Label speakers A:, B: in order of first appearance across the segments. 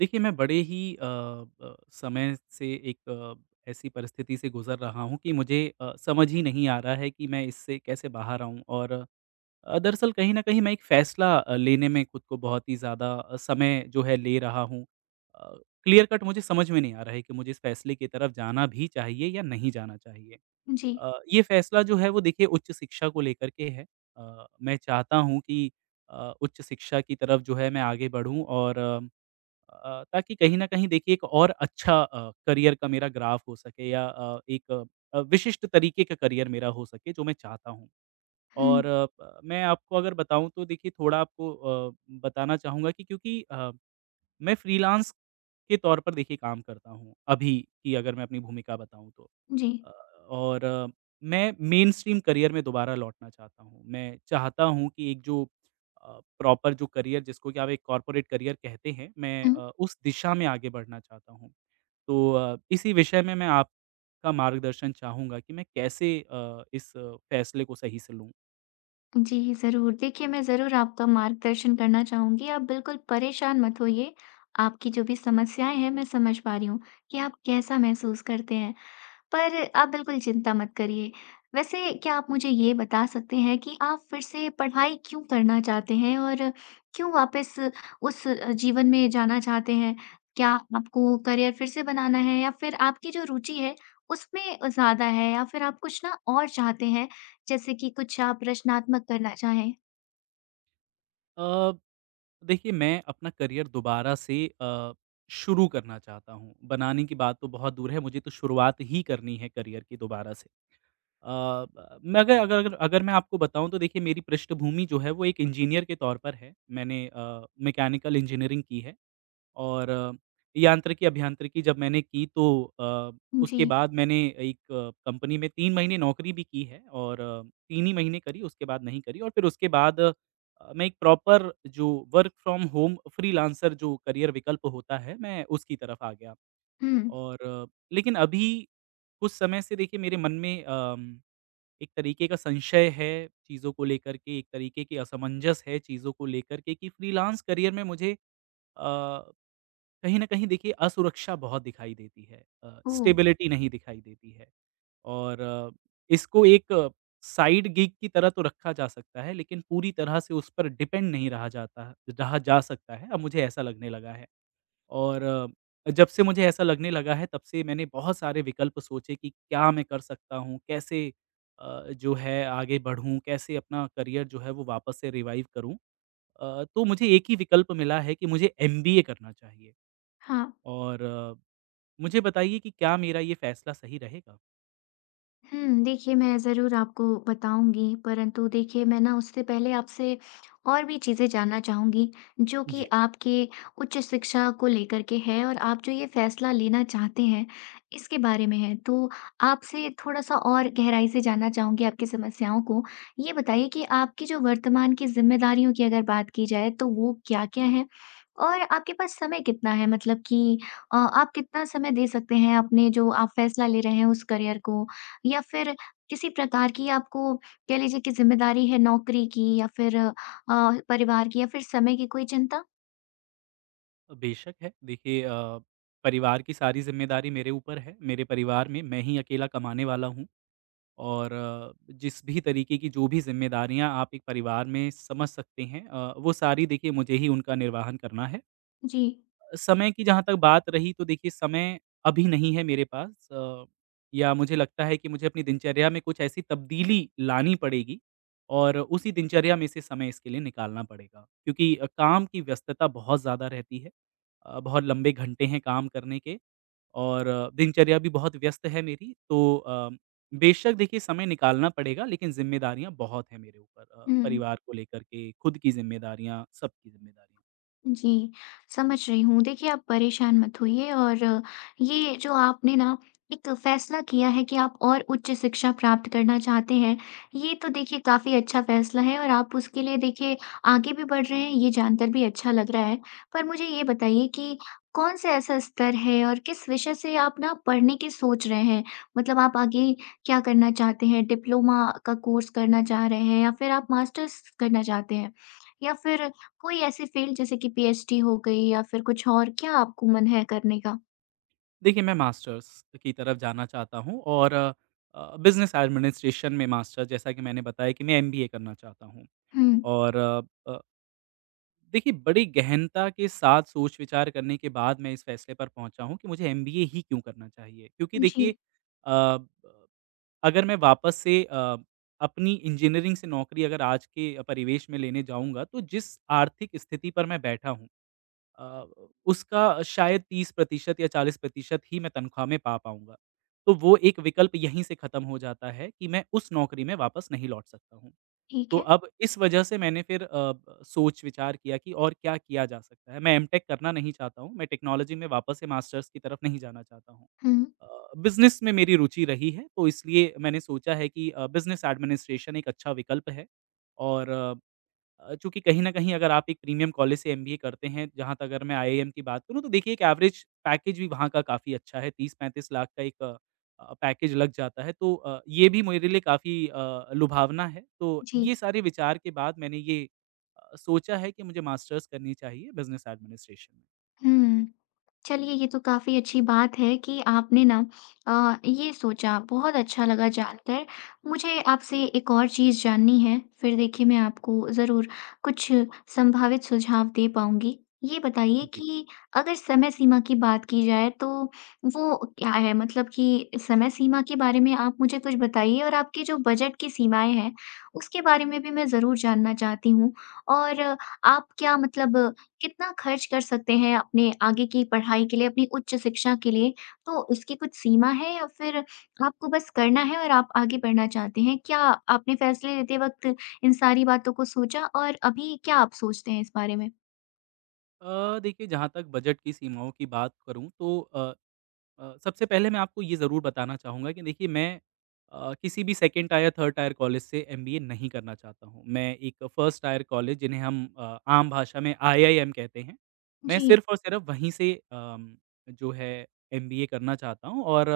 A: देखिए, मैं बड़े ही अ, ब समय से एक ऐसी परिस्थिति से गुज़र रहा हूँ कि मुझे समझ ही नहीं आ रहा है कि मैं इससे कैसे बाहर आऊँ और दरअसल कहीं न कहीं मैं एक फ़ैसला लेने में खुद को बहुत ही ज़्यादा समय जो है ले रहा हूँ। अ, क्लियर कट मुझे समझ में नहीं आ रहा है कि मुझे इस फ़ैसले की तरफ जाना भी चाहिए या नहीं जाना चाहिए।
B: जी।
A: ये फ़ैसला जो है वो देखिए उच्च शिक्षा को लेकर के है। मैं चाहता हूँ कि उच्च शिक्षा की तरफ जो है मैं आगे बढ़ूँ और ताकि कहीं न कहीं देखिए एक और अच्छा करियर का मेरा ग्राफ हो सके या एक विशिष्ट तरीके का करियर मेरा हो सके जो मैं चाहता हूँ।
B: हुँ,
A: और मैं आपको अगर बताऊँ तो देखिए थोड़ा आपको अ, बताना चाहूँगा कि क्योंकि मैं फ्रीलांस के तौर पर देखिए काम करता हूँ, अभी की अगर मैं अपनी भूमिका बताऊँ तो।
B: जी।
A: अ, और मैं मेनस्ट्रीम करियर में दोबारा लौटना चाहता हूँ। मैं चाहता हूँ कि एक जो प्रॉपर जो करियर जिसको कि आप एक कॉर्पोरेट करियर कहते हैं, मैं
B: हुँ,
A: उस दिशा में आगे बढ़ना चाहता हूँ। तो इसी विषय में मैं आपका मार्गदर्शन चाहूँगा कि मैं कैसे इस फैसले को सही से लूँ?
B: जी, ज़रूर। देखिए, मैं ज़रूर आपका मार्गदर्शन करना चाहूँगी, आप बिल्कुल परेशान मत होइए। आपकी जो भी समस्याएँ हैं, मैं समझ पा रही हूँ कि आप कैसा महसूस करते हैं। पर आप बिल्कुल चिंता मत करिए। वैसे क्या आप मुझे ये बता सकते हैं कि आप फिर से पढ़ाई क्यों करना चाहते हैं और क्यों वापस उस जीवन में जाना चाहते हैं? क्या आपको करियर फिर से बनाना है या फिर आपकी जो रुचि है उसमें ज़्यादा है या फिर आप कुछ ना और चाहते हैं, जैसे कि कुछ आप रचनात्मक करना चाहें?
A: अ देखिए, मैं अपना करियर दोबारा से शुरू करना चाहता हूँ। बनाने की बात तो बहुत दूर है, मुझे तो शुरुआत ही करनी है करियर की दोबारा से। अ, ब मैं अगर अगर अगर अगर मैं आपको बताऊँ तो देखिए मेरी पृष्ठभूमि जो है वो एक इंजीनियर के तौर पर है। मैंने मैकेनिकल इंजीनियरिंग की है। और यांत्रिकी, अभियांत्रिकी जब मैंने की तो
B: जी।
A: उसके बाद मैंने एक कंपनी में 3 महीने नौकरी भी की है और 3 ही महीने करी, उसके बाद नहीं करी और फिर उसके बाद मैं एक प्रॉपर जो वर्क फ्रॉम होम फ्रीलांसर जो करियर विकल्प होता है, मैं उसकी तरफ आ गया।
B: हुँ।
A: और लेकिन अभी कुछ समय से देखिए मेरे मन में एक तरीके का संशय है चीज़ों को लेकर के, एक तरीके की असमंजस है चीज़ों को लेकर के कि फ्रीलांस करियर में मुझे अ, कहीं न कहीं देखिए असुरक्षा बहुत दिखाई देती है,
B: ओह!
A: स्टेबिलिटी नहीं दिखाई देती है और इसको एक साइड गिग की तरह तो रखा जा सकता है लेकिन पूरी तरह से उस पर डिपेंड नहीं रहा जा सकता है, अब मुझे ऐसा लगने लगा है। और जब से मुझे ऐसा लगने लगा है तब से मैंने बहुत सारे विकल्प सोचे कि क्या मैं कर सकता हूँ? कैसे जो है आगे बढ़ूँ? कैसे अपना करियर जो है वो वापस से रिवाइव करूँ? तो मुझे एक ही विकल्प मिला है कि मुझे एमबीए करना चाहिए।
B: हाँ।
A: और मुझे बताइए कि क्या मेरा ये फ़ैसला सही रहेगा?
B: हुँ, देखिए मैं ज़रूर आपको बताऊँगी, परंतु देखिए मैं ना उससे पहले आपसे और भी चीज़ें जानना चाहूँगी, जो कि
A: जी।
B: आपके उच्च शिक्षा को लेकर के है और आप जो ये फैसला लेना चाहते हैं, इसके बारे में है। तो आपसे थोड़ा-सा और गहराई से जानना चाहूँगी आपकी समस्याओं को। ये बताइए कि आपकी जो वर्तमान की ज़िम्मेदारियों की अगर बात की जाए, तो वो क्या-क्या हैं? और आपके पास समय कितना है? मतलब कि आप कितना समय दे सकते हैं अपने जो आप फैसला ले रहे हैं उस करियर को या फिर किसी प्रकार की आपको कह लीजिए कि ज़िम्मेदारी है नौकरी की या फिर परिवार की या फिर समय की कोई चिंता?
A: बेशक है, देखिए परिवार की सारी ज़िम्मेदारी मेरे ऊपर है, मेरे परिवार में मैं ही अकेला कमाने वाला हूँ और जिस भी तरीके की जो भी ज़िम्मेदारियाँ आप एक परिवार में समझ सकते हैं, वो सारी देखिए मुझे ही उनका निर्वहन करना है।
B: जी।
A: समय की जहाँ तक बात रही तो देखिए समय अभी नहीं है मेरे पास, या मुझे लगता है कि मुझे अपनी दिनचर्या में कुछ ऐसी तब्दीली लानी पड़ेगी और उसी दिनचर्या में से समय इसके लिए निकालना पड़ेगा क्योंकि काम की व्यस्तता बहुत ज़्यादा रहती है, बहुत लंबे घंटे हैं काम करने के और दिनचर्या भी बहुत व्यस्त है मेरी, तो बेशक देखिए समय निकालना पड़ेगा लेकिन जिम्मेदारियां बहुत हैं मेरे ऊपर,
B: हुँ।
A: परिवार को लेकर के खुद की जिम्मेदारियां, सबकी जिम्मेदारियां।
B: जी, समझ रही हूँ। देखिए, आप परेशान मत होइए और ये जो आपने ना एक फैसला किया है कि आप और उच्च शिक्षा प्राप्त करना चाहते हैं, ये तो देखिए काफ़ी अच्छा फैसला है और आप उसके लिए देखिए आगे भी बढ़ रहे हैं, ये जानकर भी अच्छा लग रहा है। पर मुझे ये बताइए कि कौन सा ऐसा स्तर है और किस विषय से आप ना पढ़ने की सोच रहे हैं? मतलब आप आगे क्या करना चाहते हैं? डिप्लोमा का कोर्स करना चाह रहे हैं या फिर आप मास्टर्स करना चाहते हैं? या फिर कोई ऐसे फ़ील्ड जैसे कि पीएचडी हो गई या फिर कुछ और, क्या आपको मन है करने का?
A: देखिए, मैं मास्टर्स की तरफ जाना चाहता हूँ और बिज़नेस एडमिनिस्ट्रेशन में मास्टर, जैसा कि मैंने बताया कि मैं एमबीए करना चाहता हूँ।
B: हुँ।
A: और अ, देखिए बड़ी गहनता के साथ सोच-विचार करने के बाद मैं इस फैसले पर पहुँचा हूँ कि मुझे एमबीए ही क्यों करना चाहिए। क्योंकि देखिए,
B: जी,
A: अ, अगर मैं वापस से अपनी इंजीनियरिंग से नौकरी अगर आज के परिवेश में लेने जाऊँगा, तो जिस आर्थिक स्थिति पर मैं बैठा हूँ, अ, उसका शायद 30% या 40% ही मैं तनख्वाह में पा पाऊँगा। तो वो एक विकल्प यहीं से ख़त्म हो जाता है कि मैं उस नौकरी में वापस नहीं लौट सकता हूँ।
B: ठीक
A: तो
B: है।
A: अब इस वजह से मैंने फिर सोच-विचार किया कि और क्या किया जा सकता है। मैं एमटेक करना नहीं चाहता हूँ, मैं टेक्नोलॉजी में वापस से मास्टर्स की तरफ नहीं जाना चाहता हूँ।
B: हुँ,
A: अ, बिज़नेस में मेरी रुचि रही है, तो इसलिए मैंने सोचा है कि बिज़नेस एडमिनिस्ट्रेशन एक अच्छा विकल्प है और चूँकि कहीं न कहीं अगर आप एक प्रीमियम कॉलेज से एमबीए करते हैं, जहाँ तक अगर मैं आईआईएम की बात करूँ, तो देखिए एक एवरेज पैकेज भी वहाँ का काफ़ी अच्छा है, 30-35 लाख का एक पैकेज लग जाता है। तो ये भी मेरे लिए काफ़ी लुभावना है। तो
B: जी।
A: ये सारे विचार के बाद मैंने ये सोचा है कि मुझे मास्टर्स करनी चाहिए बिज़नेस एडमिनिस्ट्रेशन में।
B: हुँ। चलिए, ये तो काफ़ी अच्छी बात है कि आपने ना ये सोचा, बहुत अच्छा लगा जानकर। मुझे आपसे एक और चीज़ जाननी है, फिर देखिए मैं आपको ज़रूर कुछ संभावित सुझाव दे पाऊँगी। ये बताइए
A: जी।
B: कि अगर समय सीमा की बात की जाए तो वो क्या है? मतलब कि समय सीमा के बारे में आप मुझे कुछ बताइए और आपके जो बजट की सीमाएँ हैं, उसके बारे में भी मैं ज़रूर जानना चाहती हूँ। और आप क्या मतलब कितना खर्च कर सकते हैं अपने आगे की पढ़ाई के लिए, अपनी उच्च शिक्षा के लिए? तो इसकी कुछ सीमा है या फिर आपको बस करना है और आप आगे बढ़ना चाहते हैं? क्या आपने फैसले लेते वक़्त इन सारी बातों को सोचा और अभी क्या आप सोचते हैं इस बारे में?
A: देखिए जहाँ तक बजट की सीमाओं की बात करूँ तो सबसे पहले मैं आपको ये ज़रूर बताना चाहूँगा कि देखिए मैं किसी भी second tier, third tier college से एमबीए नहीं करना चाहता हूँ। मैं एक फर्स्ट टायर कॉलेज, जिन्हें हम आम भाषा में आईआईएम कहते हैं, मैं
B: जी।
A: सिर्फ़ और सिर्फ़ वहीं से जो है एमबीए करना चाहता हूँ। और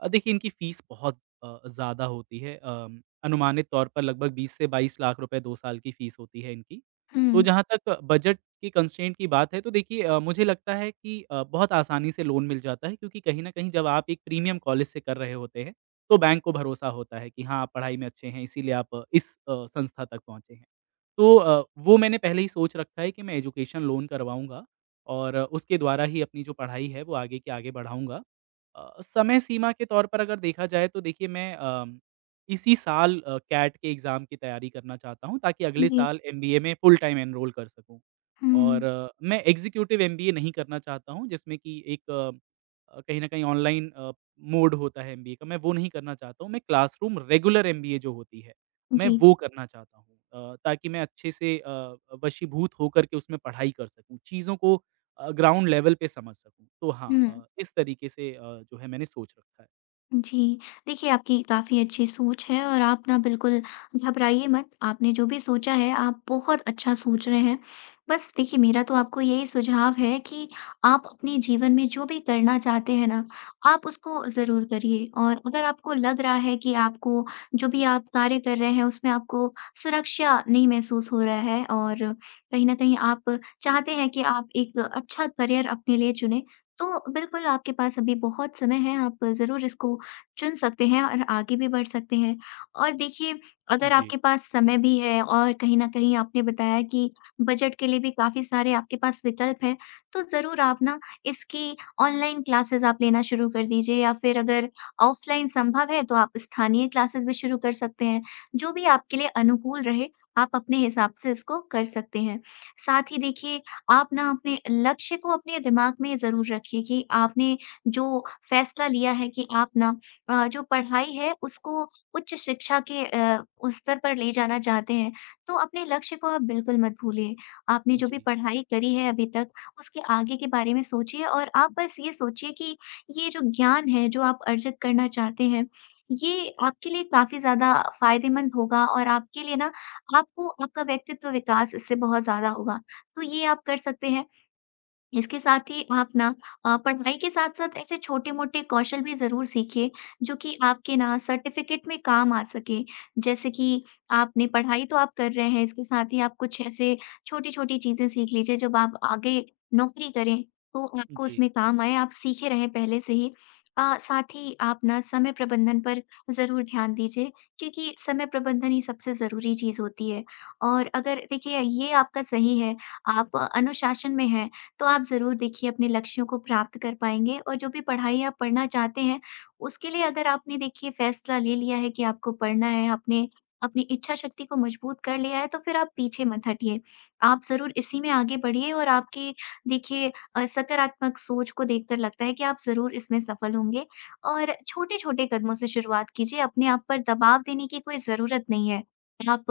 A: देखिए इनकी फ़ीस बहुत ज़्यादा होती है, अनुमानित तौर पर लगभग 20 से 22 लाख रुपए 2 साल की फ़ीस होती है इनकी।
B: हुँ।
A: तो जहाँ तक बजट की कंस्ट्रेंट की बात है तो देखिए मुझे लगता है कि बहुत आसानी से लोन मिल जाता है क्योंकि कहीं न कहीं जब आप एक प्रीमियम कॉलेज से कर रहे होते हैं, तो बैंक को भरोसा होता है कि हाँ, आप पढ़ाई में अच्छे हैं इसीलिए आप इस संस्था तक पहुँचे हैं। तो वो मैंने पहले ही सोच रखा है कि मैं एजुकेशन लोन करवाऊँगा और उसके द्वारा ही अपनी जो पढ़ाई है वो आगे की आगे बढ़ाऊँगा। समय सीमा के तौर पर अगर देखा जाए तो देखिए मैं इसी साल कैट के एग्ज़ाम की तैयारी करना चाहता हूँ ताकि अगले
B: जी।
A: साल एमबीए में फुल टाइम एनरोल कर सकूँ। और
B: हुँ।
A: मैं एग्ज़ीक्यूटिव एमबीए नहीं करना चाहता हूँ, जिसमें कि एक कहीं न कहीं ऑनलाइन मोड होता है एमबीए का, मैं वो नहीं करना चाहता हूँ। मैं क्लासरूम रेगुलर एमबीए जो होती है, मैं
B: जी।
A: वो करना चाहता हूँ ताकि मैं अच्छे से वशीभूत होकर के उसमें पढ़ाई कर सकूँ। चीज़ों को ग्राउंड लेवल पे समझ सकूँ। तो हाँ,
B: हुँ।
A: इस तरीके से जो है मैंने सोच रखा है।
B: जी। देखिए, आपकी काफ़ी अच्छी सोच है और आप ना बिल्कुल घबराइए मत। आपने जो भी सोचा है, आप बहुत अच्छा सोच रहे हैं। बस देखिए, मेरा तो आपको यही सुझाव है कि आप अपने जीवन में जो भी करना चाहते हैं ना, आप उसको ज़रूर करिए। और अगर आपको लग रहा है कि आपको जो भी आप कार्य कर रहे हैं, उसमें आपको सुरक्षा नहीं महसूस हो रहा है और कहीं न कहीं आप चाहते हैं कि आप एक अच्छा करियर अपने लिए चुनें, तो बिल्कुल आपके पास अभी बहुत समय है। आप ज़रूर इसको चुन सकते हैं और आगे भी बढ़ सकते हैं। और देखिए, अगर
A: जी।
B: आपके पास समय भी है और कहीं न कहीं आपने बताया कि बजट के लिए भी काफ़ी सारे आपके पास विकल्प हैं, तो ज़रूर आप ना इसकी ऑनलाइन क्लासेज़ आप लेना शुरू कर दीजिए या फिर अगर ऑफ़लाइन संभव है, तो आप स्थानीय क्लासेज़ भी शुरू कर सकते हैं। जो भी आपके लिए अनुकूल रहे, आप अपने हिसाब से इसको कर सकते हैं। साथ ही देखिए, आप ना अपने लक्ष्य को अपने दिमाग में ज़रूर रखिए कि आपने जो फ़ैसला लिया है कि आप ना जो पढ़ाई है उसको उच्च शिक्षा के उस स्तर पर ले जाना चाहते हैं, तो अपने लक्ष्य को आप बिल्कुल मत भूलिए। आपने जो भी
A: जी,
B: पढ़ाई करी है अभी तक, उसके आगे के बारे में सोचिए और आप बस ये सोचिए कि ये जो ज्ञान है, जो आप अर्जित करना चाहते हैं, ये आपके लिए काफ़ी ज़्यादा फ़ायदेमंद होगा और आपके लिए ना आपको आपका व्यक्तित्व विकास इससे बहुत ज़्यादा होगा। तो ये आप कर सकते हैं। इसके साथ ही आप ना पढ़ाई के साथ-साथ ऐसे छोटे-मोटे कौशल भी ज़रूर सीखिए, जो कि आपके ना सर्टिफ़िकेट में काम आ सके। जैसे कि आपने पढ़ाई तो आप कर रहे हैं, इसके साथ ही आप कुछ ऐसे छोटी-छोटी चीज़ें सीख लीजिए, जब आप आगे नौकरी करें, तो आपको
A: जी,
B: उसमें काम आए, आप सीखे रहें पहले से ही। साथ ही आप ना समय प्रबंधन पर ज़रूर ध्यान दीजिए, क्योंकि समय प्रबंधन ही सबसे ज़रूरी चीज़ होती है। और अगर देखिए ये आपका सही है, आप अनुशासन में हैं, तो आप ज़रूर देखिए अपने लक्ष्यों को प्राप्त कर पाएँगे और जो भी पढ़ाई आप पढ़ना चाहते हैं, उसके लिए अगर आपने देखिए फ़ैसला ले लिया है कि आपको पढ़ना है, आपने अपनी इच्छा शक्ति को मजबूत कर लिया है, तो फिर आप पीछे मत हटिए। आप ज़रूर इसी में आगे बढ़िए और आपकी देखिए सकारात्मक सोच को देखकर लगता है कि आप ज़रूर इसमें सफल होंगे और छोटे-छोटे कदमों से शुरुआत कीजिए, अपने आप पर दबाव देने की कोई ज़रूरत नहीं है। आप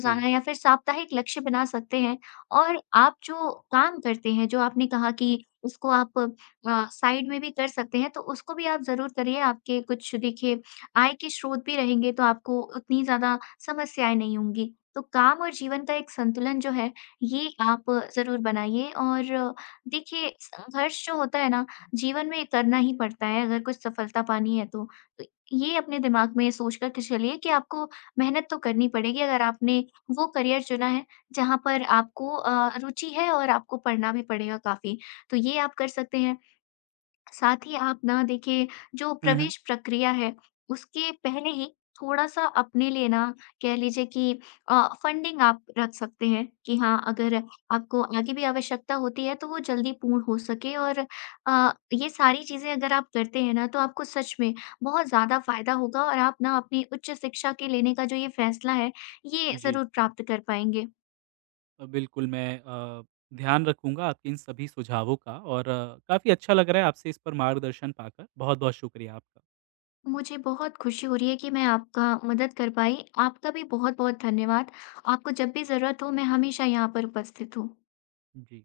A: जी,
B: या फिर साप्ताहिक लक्ष्य बना सकते हैं और आप जो काम करते हैं, जो आपने कहा कि उसको आप साइड में भी कर सकते हैं, तो उसको भी आप ज़रूर करिए। आपके कुछ देखिए आय के स्रोत भी रहेंगे, तो आपको उतनी ज़्यादा समस्याएँ नहीं होंगी। तो काम और जीवन का एक संतुलन जो है, ये आप ज़रूर बनाइए और देखिए संघर्ष जो होता है ना, जीवन में करना ही पड़ता है अगर कुछ सफलता पानी
A: जी।
B: है तो। तो ये अपने दिमाग में सोच कर के चलिए कि आपको मेहनत तो करनी पड़ेगी अगर आपने वो करियर चुना है जहाँ पर आपको रुचि है और आपको पढ़ना भी पड़ेगा काफ़ी, तो ये आप कर सकते हैं। साथ ही आप ना देखिए जो
A: हुँ, हुँ।
B: प्रवेश प्रक्रिया है, उसके पहले ही थोड़ा-सा अपने लिए ना कह लीजिए कि अ, फंडिंग आप रख सकते हैं कि हाँ, अगर आपको आगे भी आवश्यकता होती है, तो वो जल्दी पूर्ण हो सके और ये सारी चीज़ें अगर आप करते हैं ना, तो आपको सच में बहुत ज़्यादा फ़ायदा होगा और आप ना अपनी उच्च शिक्षा के लेने का जो ये फैसला है, ये
A: जी।
B: ज़रूर प्राप्त कर पाएँगे।
A: बिल्कुल मैं ध्यान रखूँगा आपके इन सभी सुझावों का, और काफ़ी अच्छा लग रहा है आपसे इस पर मार्गदर्शन पाकर। बहुत-बहुत शुक्रिया आपका।
B: मुझे बहुत खुशी हो रही है कि मैं आपका मदद कर पाई। आपका भी बहुत-बहुत धन्यवाद। आपको जब भी ज़रूरत हो मैं हमेशा यहाँ पर उपस्थित हूँ।
A: जी।